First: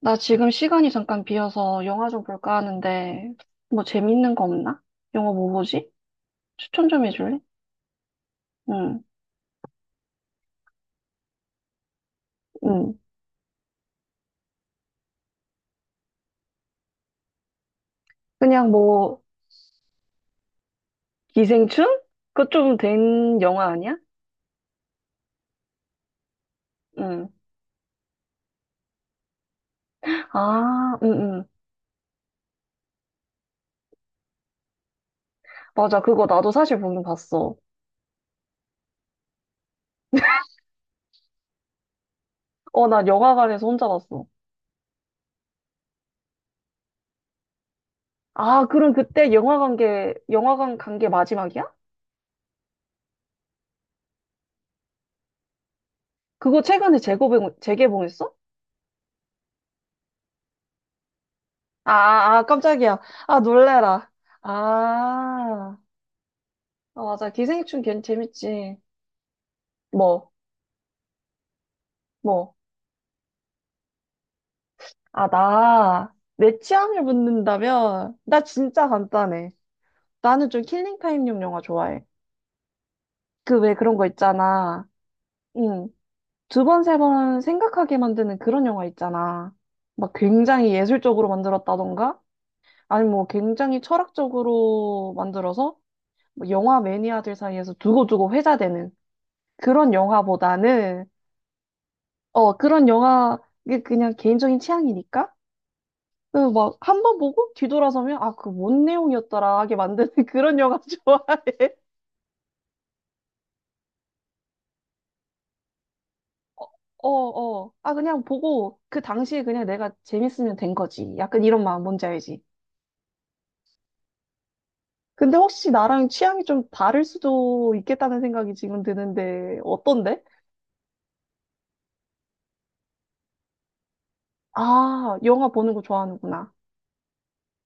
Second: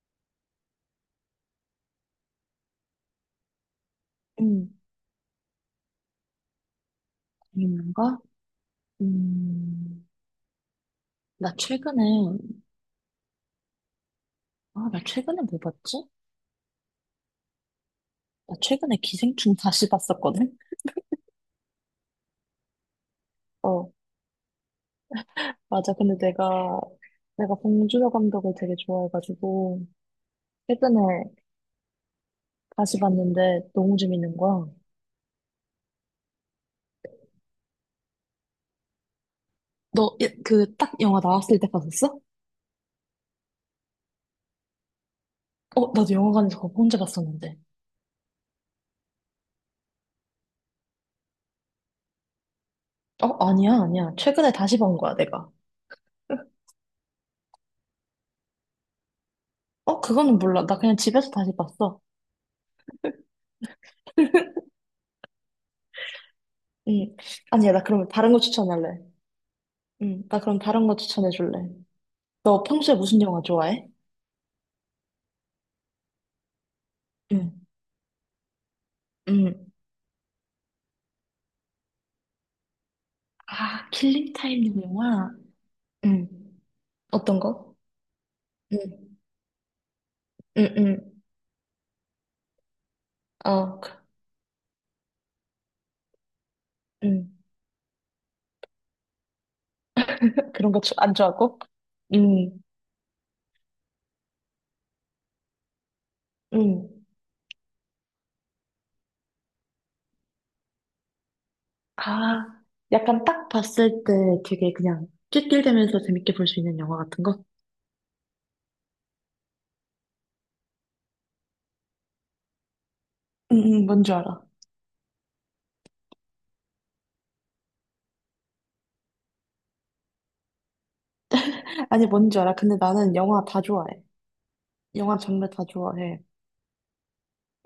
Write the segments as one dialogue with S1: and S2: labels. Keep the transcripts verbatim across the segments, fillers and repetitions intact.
S1: 나 지금 시간이 잠깐 비어서 영화 좀 볼까 하는데, 뭐 재밌는 거
S2: 음,
S1: 없나? 영화 뭐 보지? 추천 좀 해줄래?
S2: 재밌는 거?
S1: 응,
S2: 음, 나 최근에,
S1: 응.
S2: 아, 나 최근에 뭐 봤지? 나
S1: 그냥
S2: 최근에
S1: 뭐,
S2: 기생충 다시 봤었거든?
S1: 기생충? 그거 좀 된 영화
S2: 어,
S1: 아니야?
S2: 맞아. 근데 내가,
S1: 응.
S2: 내가 봉준호 감독을 되게 좋아해가지고,
S1: 아,
S2: 최근에
S1: 응, 응.
S2: 다시 봤는데 너무 재밌는 거야.
S1: 맞아. 그거 나도 사실 보긴 봤어.
S2: 너, 예, 그, 딱 영화 나왔을 때 봤었어?
S1: 어, 나 영화관에서 혼자 봤어.
S2: 어, 나도 영화관에서 그거 혼자 봤었는데.
S1: 아, 그럼 그때 영화관 게, 영화관 간 게 마지막이야?
S2: 어, 아니야, 아니야. 최근에 다시 본 거야, 내가.
S1: 그거 최근에 재개봉, 재개봉했어?
S2: 어, 그거는 몰라. 나 그냥 집에서 다시
S1: 아,
S2: 봤어.
S1: 아, 아, 깜짝이야. 아, 놀래라. 아. 아,
S2: 응.
S1: 맞아.
S2: 아니야,
S1: 기생충
S2: 나
S1: 괜
S2: 그러면 다른 거
S1: 재밌지.
S2: 추천할래. 응,
S1: 뭐,
S2: 나 그럼 다른 거 추천해 줄래?
S1: 뭐.
S2: 너 평소에 무슨 영화 좋아해?
S1: 아, 나, 내 취향을
S2: 응,
S1: 묻는다면, 나 진짜 간단해.
S2: 응.
S1: 나는 좀 킬링타임용 영화 좋아해. 그 왜
S2: 아,
S1: 그런 거
S2: 킬링 타임
S1: 있잖아.
S2: 영화?
S1: 응.
S2: 응.
S1: 두 번, 세
S2: 어떤
S1: 번
S2: 거?
S1: 생각하게 만드는 그런
S2: 응.
S1: 영화 있잖아. 막 굉장히
S2: 응응.
S1: 예술적으로 만들었다던가? 아니, 뭐
S2: 어,
S1: 굉장히
S2: 그,
S1: 철학적으로 만들어서, 뭐 영화 매니아들 사이에서 두고두고 회자되는 그런
S2: 응. 그런 거
S1: 영화보다는,
S2: 안 좋아하고?
S1: 어,
S2: 응.
S1: 그런 영화, 이게 그냥 개인적인 취향이니까? 그
S2: 응.
S1: 막 한 번 보고 뒤돌아서면 아, 그 뭔 내용이었더라 하게 만드는 그런 영화 좋아해.
S2: 아, 약간 딱 봤을 때 되게 그냥 낄낄대면서 재밌게 볼 수 있는 영화
S1: 어,
S2: 같은 거?
S1: 어. 아, 그냥 보고 그 당시에 그냥 내가 재밌으면 된 거지. 약간 이런 마음 뭔지 알지?
S2: 응, 응, 뭔지 알아.
S1: 근데 혹시 나랑 취향이 좀 다를 수도 있겠다는 생각이 지금 드는데 어떤데?
S2: 아니, 뭔지 알아. 근데 나는 영화 다 좋아해. 영화
S1: 아, 영화
S2: 장르 다
S1: 보는 거
S2: 좋아해.
S1: 좋아하는구나.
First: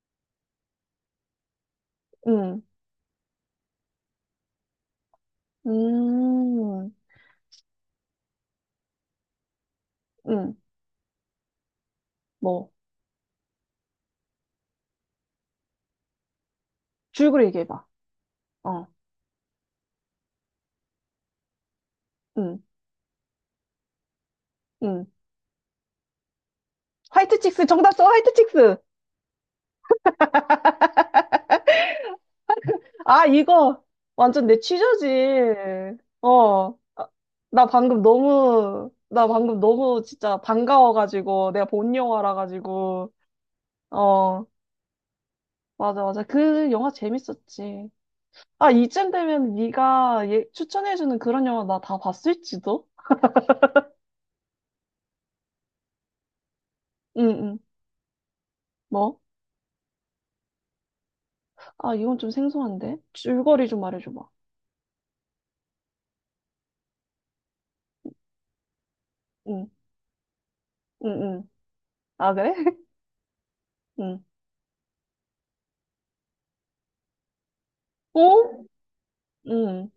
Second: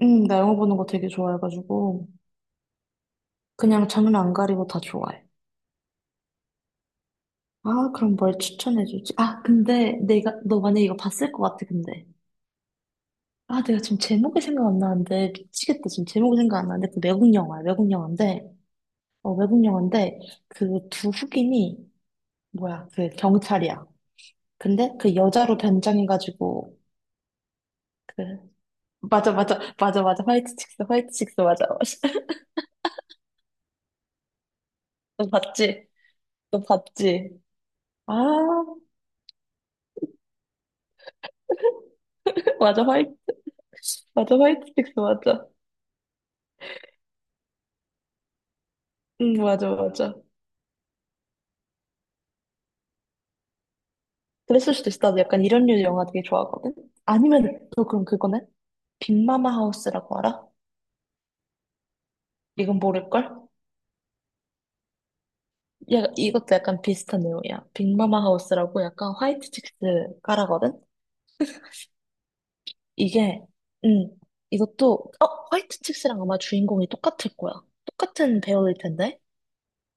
S2: 응, 나 영화 보는 거 되게 좋아해가지고,
S1: 응.
S2: 그냥 장르 안 가리고 다 좋아해.
S1: 음.
S2: 아, 그럼 뭘 추천해주지? 아, 근데 내가,
S1: 응.
S2: 너 만약에 이거 봤을 것 같아, 근데.
S1: 뭐.
S2: 아, 내가 지금 제목이 생각 안 나는데, 미치겠다. 지금 제목이 생각 안 나는데, 그 외국
S1: 줄거리
S2: 영화야,
S1: 얘기해봐.
S2: 외국 영화인데,
S1: 어.
S2: 어, 외국 영화인데, 그 두 흑인이,
S1: 응.
S2: 뭐야, 그 경찰이야. 근데
S1: 응.
S2: 그 여자로 변장해가지고,
S1: 화이트 칙스 정답 써.
S2: 그,
S1: 화이트 칙스.
S2: 맞아, 맞아, 맞아, 맞아. 화이트 칙스, 화이트 칙스, 맞아.
S1: 아, 이거 완전 내 취저지.
S2: 너 봤지? 너
S1: 어. 아,
S2: 봤지?
S1: 나 방금
S2: 아,
S1: 너무, 나 방금 너무 진짜 반가워가지고, 내가 본
S2: 맞아,
S1: 영화라가지고.
S2: 화이트, 맞아,
S1: 어,
S2: 화이트 칙스, 맞아.
S1: 맞아, 맞아. 그 영화 재밌었지. 아, 이쯤
S2: 응,
S1: 되면
S2: 맞아, 맞아.
S1: 네가 예, 추천해주는 그런 영화 나 다 봤을지도?
S2: 그랬을 수도 있어. 나도 약간 이런 류 영화 되게 좋아하거든.
S1: 응, 응.
S2: 아니면 또 그럼 그거네?
S1: 뭐?
S2: 빅마마 하우스라고 알아?
S1: 아, 이건 좀
S2: 이건
S1: 생소한데?
S2: 모를걸?
S1: 줄거리 좀 말해줘봐.
S2: 야, 이것도 약간 비슷한 내용이야. 빅마마 하우스라고 약간 화이트
S1: 응,
S2: 칙스 깔아거든?
S1: 응, 응. 아, 그래?
S2: 이게, 음,
S1: 응.
S2: 이것도, 어, 화이트 칙스랑 아마 주인공이 똑같을 거야. 똑같은
S1: 어?
S2: 배우일 텐데?
S1: 응,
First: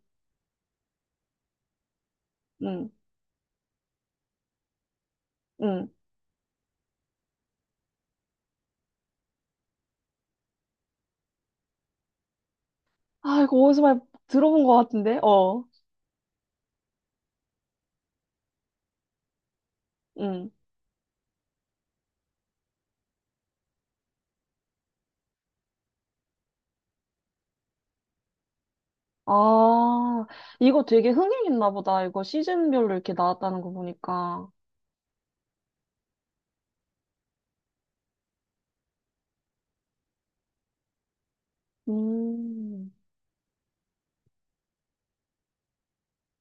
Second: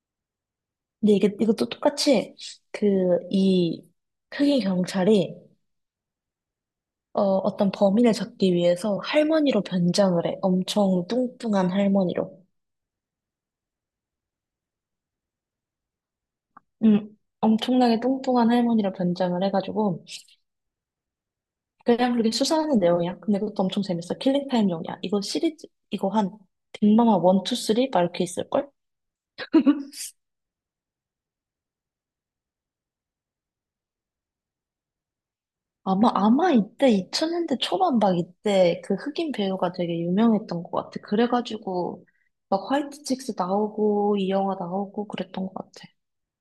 S2: 근데 이게, 이것도 똑같이, 그,
S1: 응,
S2: 이, 흑인 경찰이,
S1: 응.
S2: 어, 어떤 범인을 잡기 위해서 할머니로 변장을 해. 엄청 뚱뚱한 할머니로.
S1: 아, 이거 어디서 많이 들어본 것 같은데? 어.
S2: 음, 엄청나게 뚱뚱한 할머니로 변장을 해가지고
S1: 응.
S2: 그냥 그렇게 수사하는 내용이야. 근데 그것도 엄청 재밌어. 킬링타임용이야. 이거 시리즈 이거 한 빅마마 일, 이, 삼? 막 이렇게 있을걸?
S1: 아, 이거 되게 흥행했나 보다. 이거 시즌별로 이렇게 나왔다는 거 보니까.
S2: 아마 아마 이때 이천 년대 초반 막 이때 그 흑인 배우가 되게 유명했던 것 같아. 그래가지고 막
S1: 음,
S2: 화이트 칙스 나오고 이 영화 나오고 그랬던 것 같아.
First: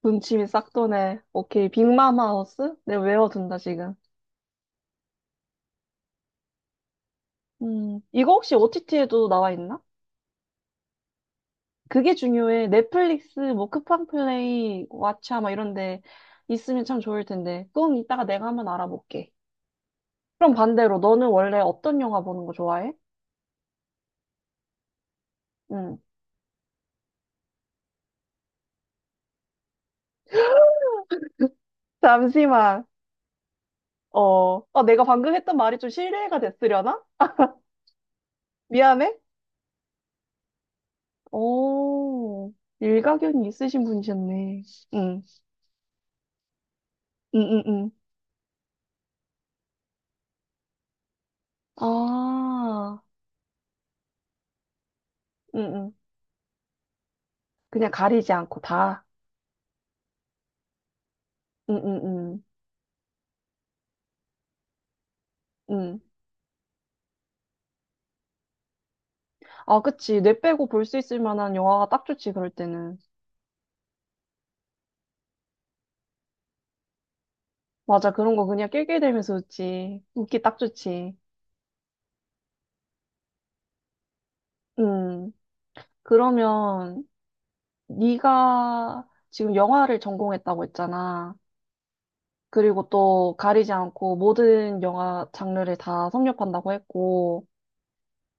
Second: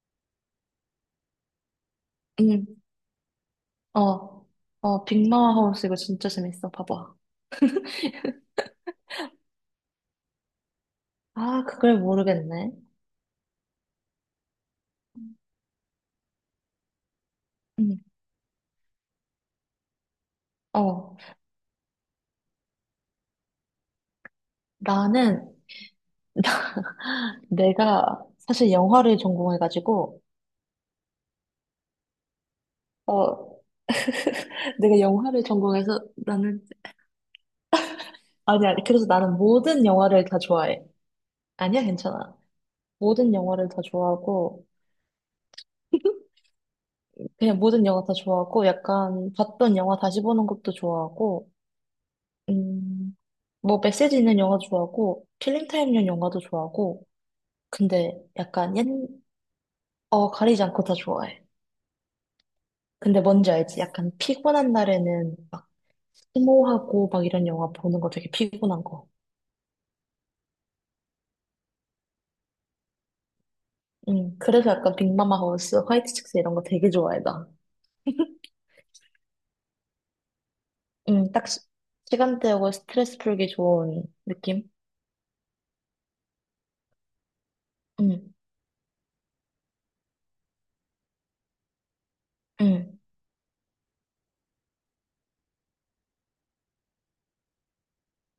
S1: 군침이 싹 도네. 오케이, 빅맘
S2: 응,
S1: 하우스? 내가 외워둔다, 지금.
S2: 어, 어, 빅마마 하우스 이거 진짜 재밌어. 봐봐.
S1: 음, 이거 혹시 오티티에도 나와 있나?
S2: 아, 그걸
S1: 그게 중요해.
S2: 모르겠네.
S1: 넷플릭스, 뭐, 쿠팡플레이, 왓챠, 막 이런 데 있으면 참 좋을 텐데. 그건
S2: 응,
S1: 이따가 내가 한번 알아볼게. 그럼 반대로,
S2: 어,
S1: 너는 원래 어떤 영화 보는 거 좋아해?
S2: 나는
S1: 음.
S2: 내가 사실 영화를 전공해가지고,
S1: 잠시만.
S2: 어,
S1: 어, 어,
S2: 내가
S1: 내가 방금
S2: 영화를
S1: 했던 말이 좀
S2: 전공해서
S1: 실례가
S2: 나는,
S1: 됐으려나?
S2: 아니, 아니, 그래서
S1: 미안해.
S2: 나는 모든 영화를 다 좋아해. 아니야, 괜찮아.
S1: 오,
S2: 모든
S1: 일가견이
S2: 영화를 다
S1: 있으신 분이셨네.
S2: 좋아하고,
S1: 응, 응,
S2: 그냥
S1: 응,
S2: 모든
S1: 응.
S2: 영화 다 좋아하고, 약간 봤던 영화 다시 보는 것도 좋아하고,
S1: 아,
S2: 음, 뭐 메시지 있는 영화도 좋아하고,
S1: 응, 응.
S2: 킬링타임용 영화도 좋아하고,
S1: 그냥
S2: 근데
S1: 가리지 않고
S2: 약간 옛,
S1: 다.
S2: 어, 가리지 않고 다 좋아해.
S1: 응, 응, 응,
S2: 근데 뭔지 알지? 약간 피곤한 날에는 막
S1: 응.
S2: 스모하고 막 이런 영화 보는 거 되게 피곤한 거.
S1: 아, 그치. 뇌 빼고 볼 수 있을 만한 영화가 딱 좋지, 그럴 때는.
S2: 음, 그래서 약간 빅마마 하우스, 화이트 칙스 이런 거 되게 좋아해, 나.
S1: 맞아, 그런 거 그냥 낄낄대면서 웃지. 웃기 딱 좋지.
S2: 음, 딱 시, 간대하고 스트레스 풀기 좋은 느낌?
S1: 응. 그러면,
S2: 음.
S1: 네가 지금 영화를 전공했다고 했잖아. 그리고
S2: 음.
S1: 또 가리지 않고 모든 영화 장르를 다 섭렵한다고 했고,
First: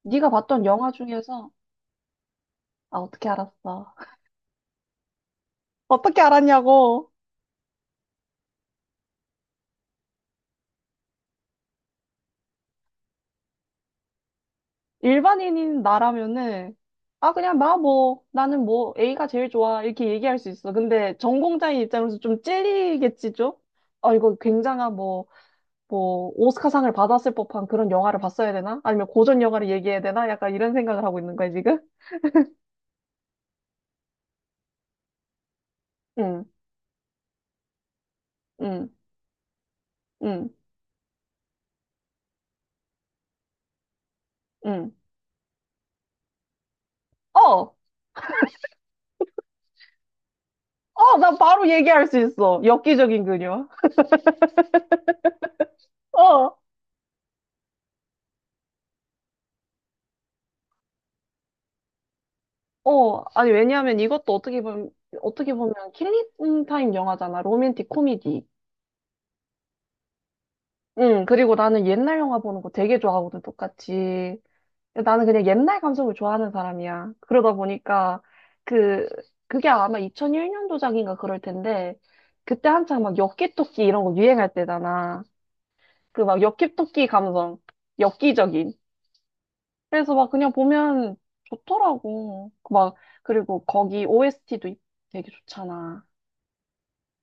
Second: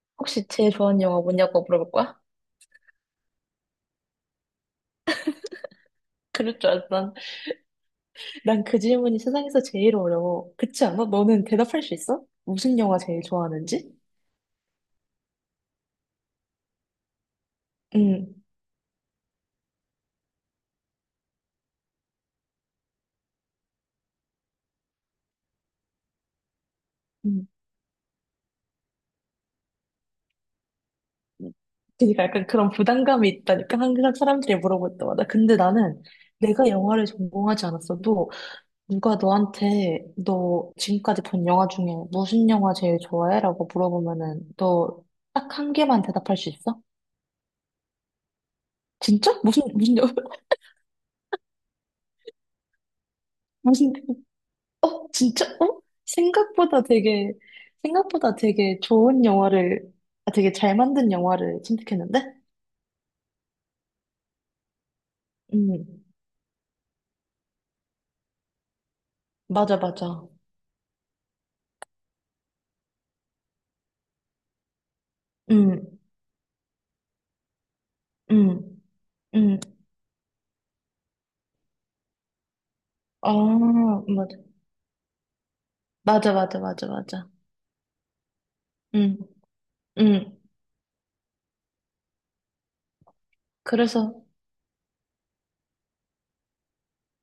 S1: 네가
S2: 혹시
S1: 봤던
S2: 제일
S1: 영화
S2: 좋아하는 영화
S1: 중에서
S2: 뭐냐고 물어볼 거야?
S1: 아, 어떻게 알았어? 어떻게
S2: 그럴 줄
S1: 알았냐고.
S2: 알았던. 난그 질문이 세상에서 제일 어려워. 그렇지 않아? 너는 대답할 수 있어? 무슨 영화 제일 좋아하는지?
S1: 일반인인 나라면은, 아, 그냥 나 뭐,
S2: 응.
S1: 나는 뭐, A가 제일 좋아. 이렇게 얘기할 수 있어. 근데 전공자인 입장에서 좀 찔리겠지, 좀? 아, 이거 굉장한 뭐, 뭐, 오스카상을 받았을
S2: 음.
S1: 법한 그런 영화를 봤어야 되나? 아니면 고전 영화를 얘기해야 되나? 약간 이런 생각을 하고 있는 거야,
S2: 음.
S1: 지금?
S2: 그러니까 약간 그런 부담감이 있다니까 항상 사람들이 물어볼 때마다. 근데 나는
S1: 응,
S2: 내가 영화를 전공하지 않았어도
S1: 응,
S2: 누가 너한테
S1: 응,
S2: 너 지금까지 본 영화 중에 무슨 영화 제일 좋아해? 라고 물어보면은
S1: 응.
S2: 너 딱 한 개만 대답할 수 있어?
S1: 어!
S2: 진짜? 무슨 무슨 영화?
S1: 어! 나 바로 얘기할 수 있어. 엽기적인 그녀.
S2: 무슨 어? 진짜? 어?
S1: 어!
S2: 생각보다 되게 생각보다 되게 좋은 영화를, 아, 되게 잘 만든 영화를 선택했는데?
S1: 어, 아니, 왜냐하면 이것도 어떻게 보면, 어떻게 보면
S2: 음.
S1: 킬링 타임 영화잖아. 로맨틱 코미디.
S2: 맞아, 맞아.
S1: 응, 그리고 나는 옛날 영화 보는 거 되게 좋아하거든, 똑같이. 나는 그냥 옛날 감성을 좋아하는 사람이야. 그러다 보니까,
S2: 음음음아
S1: 그, 그게 아마 이천일 년도작인가 그럴 텐데, 그때 한창 막 엽기토끼 이런 거 유행할 때잖아. 그
S2: 맞아,
S1: 막
S2: 맞아, 맞아, 맞아,
S1: 엽기토끼
S2: 맞아.
S1: 감성. 엽기적인.
S2: 음.
S1: 그래서 막
S2: 음.
S1: 그냥 보면 좋더라고. 막, 그리고 거기
S2: 그래서,
S1: 오에스티도 되게 좋잖아.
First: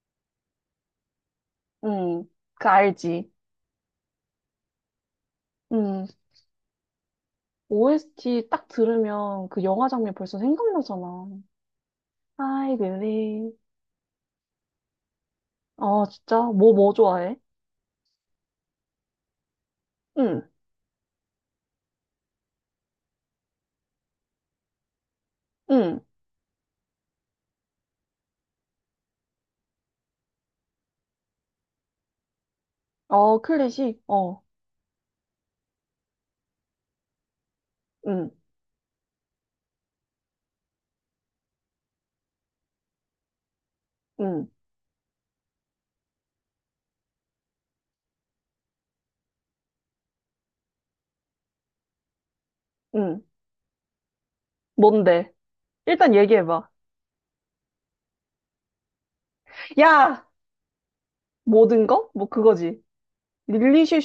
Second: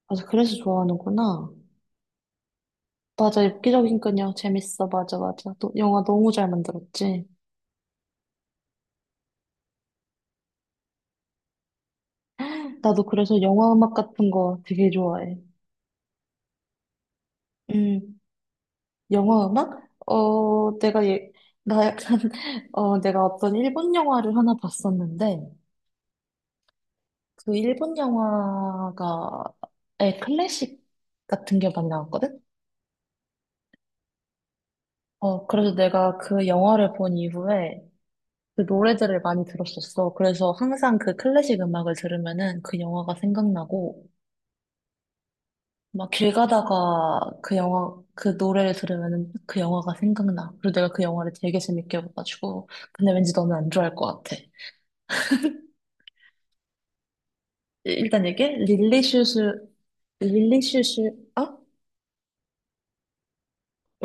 S2: 맞아, 그래서 좋아하는구나.
S1: 응, 그 알지.
S2: 맞아, 엽기적이니까요. 재밌어. 맞아, 맞아. 너, 영화
S1: 응,
S2: 너무 잘 만들었지?
S1: 오에스티 딱 들으면 그 영화 장면 벌써 생각나잖아. I
S2: 나도 그래서
S1: believe.
S2: 영화 음악 같은 거 되게 좋아해.
S1: 아, 진짜? 뭐, 뭐 좋아해?
S2: 음, 영화 음악?
S1: 응,
S2: 어, 내가 예, 나 약간, 어, 내가 어떤 일본 영화를 하나 봤었는데,
S1: 응.
S2: 그 일본 영화가의 클래식 같은 게 많이 나왔거든?
S1: 어, 클래식? 어,
S2: 어, 그래서 내가 그 영화를 본 이후에
S1: 응,
S2: 그 노래들을 많이 들었었어. 그래서 항상 그 클래식 음악을 들으면은 그 영화가 생각나고,
S1: 응,
S2: 막 길 가다가 그 영화, 그 노래를 들으면 그 영화가 생각나. 그리고 내가 그 영화를 되게 재밌게 봐가지고. 근데
S1: 응.
S2: 왠지 너는 안 좋아할 것 같아.
S1: 뭔데? 일단 얘기해봐.
S2: 일단 이게 릴리슈슈,
S1: 야!
S2: 릴리슈슈, 아?
S1: 모든 거? 뭐 그거지.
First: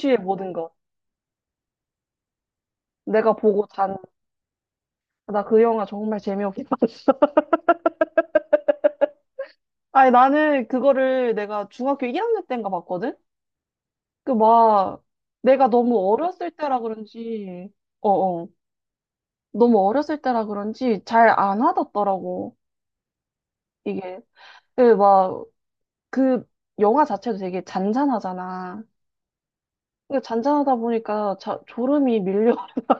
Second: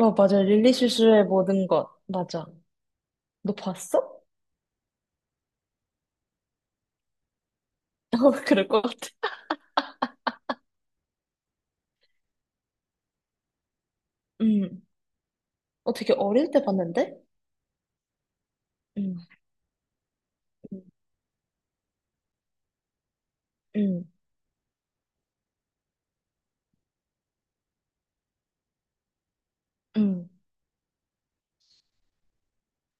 S2: 어, 어, 맞아.
S1: 모든 거.
S2: 릴리슈슈의 모든 것. 맞아.
S1: 내가
S2: 너
S1: 보고 잔,
S2: 봤어?
S1: 나 그 영화 정말 재미없게 봤어.
S2: 어, 그럴 것 같아.
S1: 아니, 나는 그거를 내가 중학교 일 학년 때인가 봤거든? 그
S2: 음.
S1: 막, 내가
S2: 어,
S1: 너무
S2: 되게
S1: 어렸을
S2: 어릴 때
S1: 때라
S2: 봤는데?
S1: 그런지, 어어,
S2: 음.
S1: 너무 어렸을 때라
S2: 음.
S1: 그런지 잘 안 와닿더라고,
S2: 음.
S1: 이게. 그 막, 그 영화 자체도 되게 잔잔하잖아. 그
S2: 음.
S1: 잔잔하다 보니까 자, 졸음이 밀려.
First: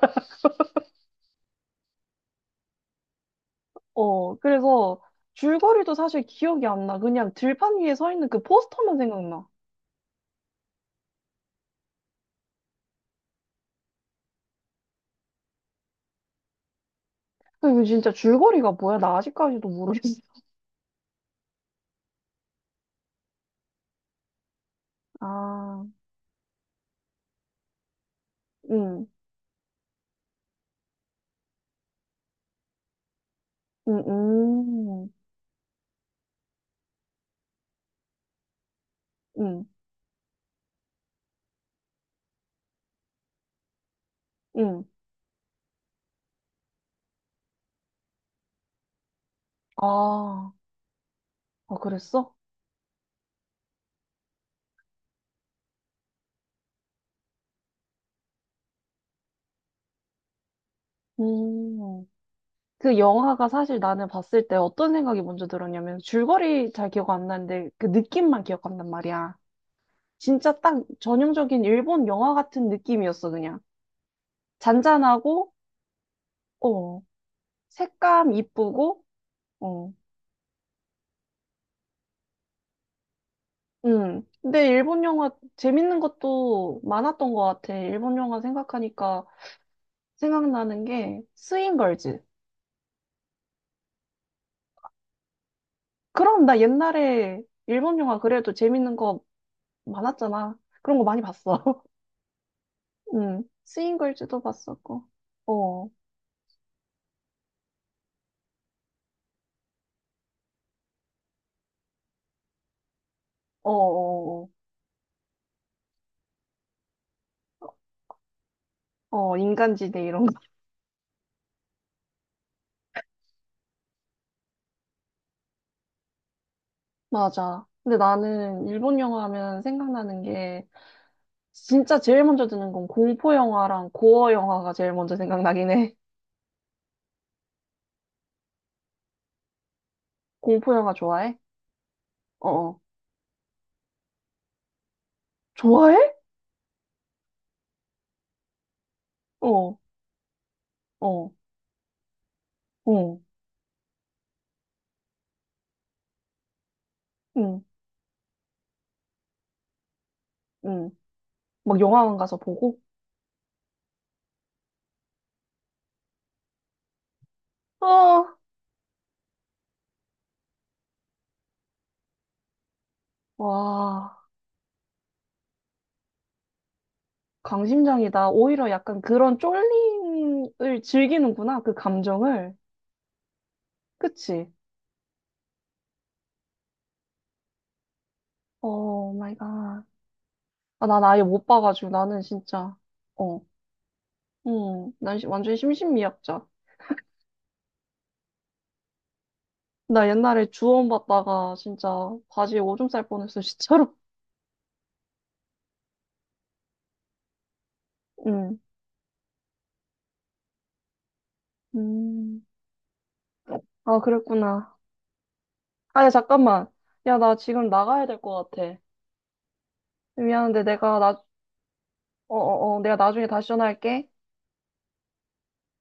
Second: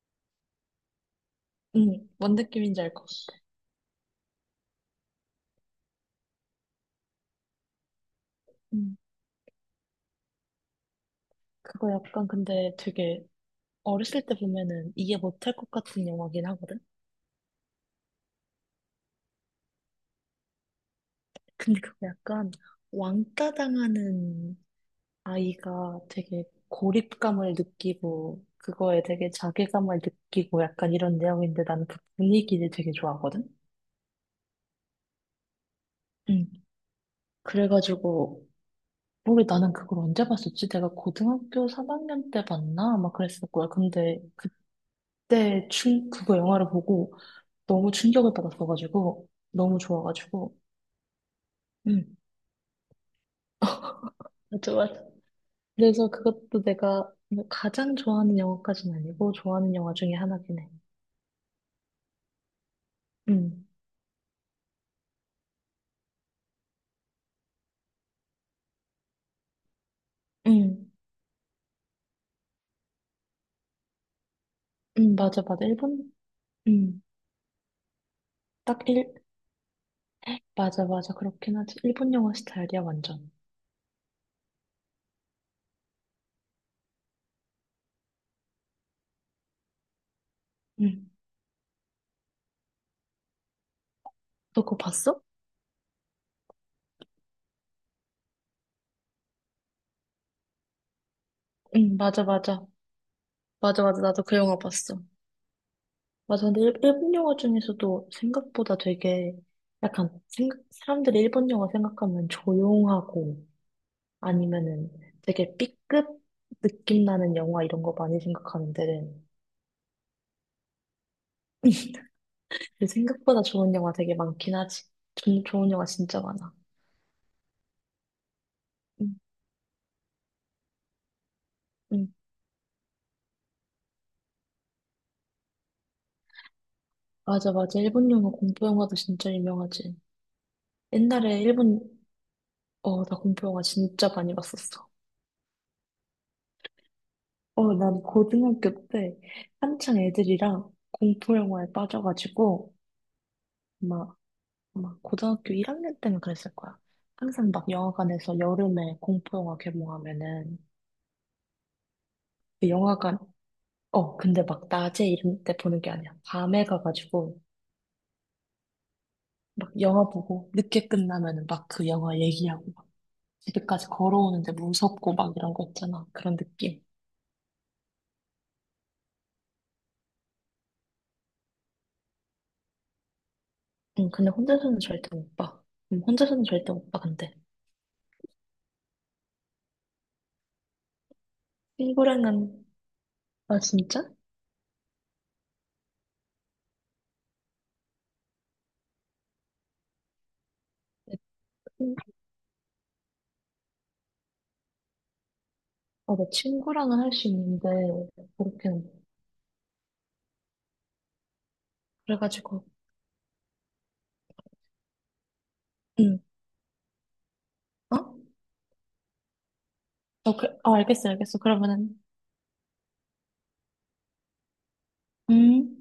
S2: 음. 뭔 느낌인지 알 것 같아.
S1: 어, 그래서 줄거리도 사실 기억이 안 나. 그냥 들판 위에 서 있는 그
S2: 음.
S1: 포스터만 생각나.
S2: 그거 약간 근데 되게 어렸을 때 보면은 이해 못할 것 같은 영화긴 하거든?
S1: 그 이거 진짜 줄거리가 뭐야? 나 아직까지도 모르겠어.
S2: 근데 그거 약간 왕따 당하는
S1: 아,
S2: 아이가 되게 고립감을 느끼고 그거에
S1: 응,
S2: 되게 자괴감을 느끼고 약간 이런 내용인데 나는 그 분위기를 되게 좋아하거든?
S1: 응, 응,
S2: 응. 그래가지고 모르
S1: 응,
S2: 나는 그걸 언제 봤었지? 내가 고등학교 삼 학년 때 봤나? 아마 그랬을 거야. 근데
S1: 응.
S2: 그때 충 그거 영화를 보고 너무 충격을 받았어가지고 너무
S1: 아,
S2: 좋아가지고.
S1: 어,
S2: 응.
S1: 그랬어?
S2: 맞아, 맞아. 그래서 그것도 내가 뭐 가장 좋아하는 영화까지는 아니고 좋아하는 영화 중에 하나긴 해.
S1: 음. 그 영화가
S2: 응,
S1: 사실 나는 봤을 때 어떤 생각이 먼저 들었냐면 줄거리 잘 기억 안 나는데 그 느낌만 기억한단 말이야. 진짜 딱
S2: 응,
S1: 전형적인 일본 영화 같은 느낌이었어, 그냥.
S2: 응, 맞아,
S1: 잔잔하고,
S2: 맞아. 일본, 응,
S1: 어, 색감
S2: 딱
S1: 이쁘고,
S2: 일,
S1: 어,
S2: 맞아, 맞아. 그렇긴 하지. 일본 영화 스타일이야, 완전.
S1: 음. 근데 일본 영화 재밌는 것도 많았던 것 같아. 일본 영화 생각하니까 생각나는
S2: 응.
S1: 게 스윙걸즈.
S2: 너 그거 봤어?
S1: 그럼 나 옛날에 일본 영화 그래도 재밌는 거 많았잖아. 그런 거 많이 봤어.
S2: 응, 맞아, 맞아.
S1: 응,
S2: 맞아, 맞아. 나도 그
S1: 스윙걸즈도
S2: 영화 봤어.
S1: 봤었고. 어, 어,
S2: 맞아. 근데 일, 본 영화 중에서도 생각보다 되게 약간 생각, 사람들이 일본 영화 생각하면 조용하고
S1: 어, 어,
S2: 아니면은 되게 B급 느낌 나는 영화 이런 거 많이 생각하는데
S1: 어, 인간지대 이런 거.
S2: 근데 생각보다 좋은 영화 되게 많긴 하지. 좀 좋은 영화 진짜 많아.
S1: 맞아. 근데 나는 일본
S2: 응,
S1: 영화 하면 생각나는 게 진짜
S2: 응.
S1: 제일 먼저 드는 건 공포 영화랑 고어 영화가 제일 먼저 생각나긴 해.
S2: 맞아, 맞아. 일본 영화, 공포 영화도 진짜 유명하지.
S1: 공포 영화 좋아해?
S2: 옛날에 일본,
S1: 어, 어.
S2: 어, 나 공포 영화 진짜 많이 봤었어.
S1: 좋아해?
S2: 어, 난 고등학교 때
S1: 어,
S2: 한창 애들이랑
S1: 어,
S2: 공포 영화에 빠져가지고,
S1: 어,
S2: 막, 막 고등학교 일 학년 때는 그랬을 거야. 항상
S1: 응,
S2: 막 영화관에서 여름에 공포 영화 개봉하면은,
S1: 응. 막 영화관 가서
S2: 그
S1: 보고?
S2: 영화관, 어, 근데 막 낮에 이런 때 보는 게 아니야. 밤에 가가지고
S1: 어,
S2: 막 영화 보고 늦게 끝나면은 막 그 영화 얘기하고 막 집에까지
S1: 와,
S2: 걸어오는데 무섭고 막 이런 거 있잖아. 그런 느낌.
S1: 강심장이다. 오히려 약간 그런 쫄림을 즐기는구나, 그 감정을.
S2: 응, 근데
S1: 그치?
S2: 혼자서는 절대 못 봐. 응, 혼자서는 절대 못 봐, 근데.
S1: 오 마이 갓. 아, 난 아예 못 봐가지고 나는
S2: 친구랑은,
S1: 진짜 어,
S2: 아, 진짜?
S1: 음, 난 시- 완전 심신미약자. 나 옛날에 주원 봤다가 진짜
S2: 응.
S1: 바지에 오줌 쌀 뻔했어, 진짜로.
S2: 아, 나 친구랑은 할 수 있는데,
S1: 음,
S2: 그렇게는. 못 봐.
S1: 음,
S2: 그래가지고,
S1: 아 그랬구나. 아야
S2: 응,
S1: 잠깐만, 야 나 지금 나가야
S2: 어?
S1: 될 것 같아.
S2: 어, 그,
S1: 미안한데
S2: 어,
S1: 내가
S2: 알겠어,
S1: 나,
S2: 알겠어. 그러면은,
S1: 어, 어, 어, 내가 나중에 다시 전화할게.
S2: 음.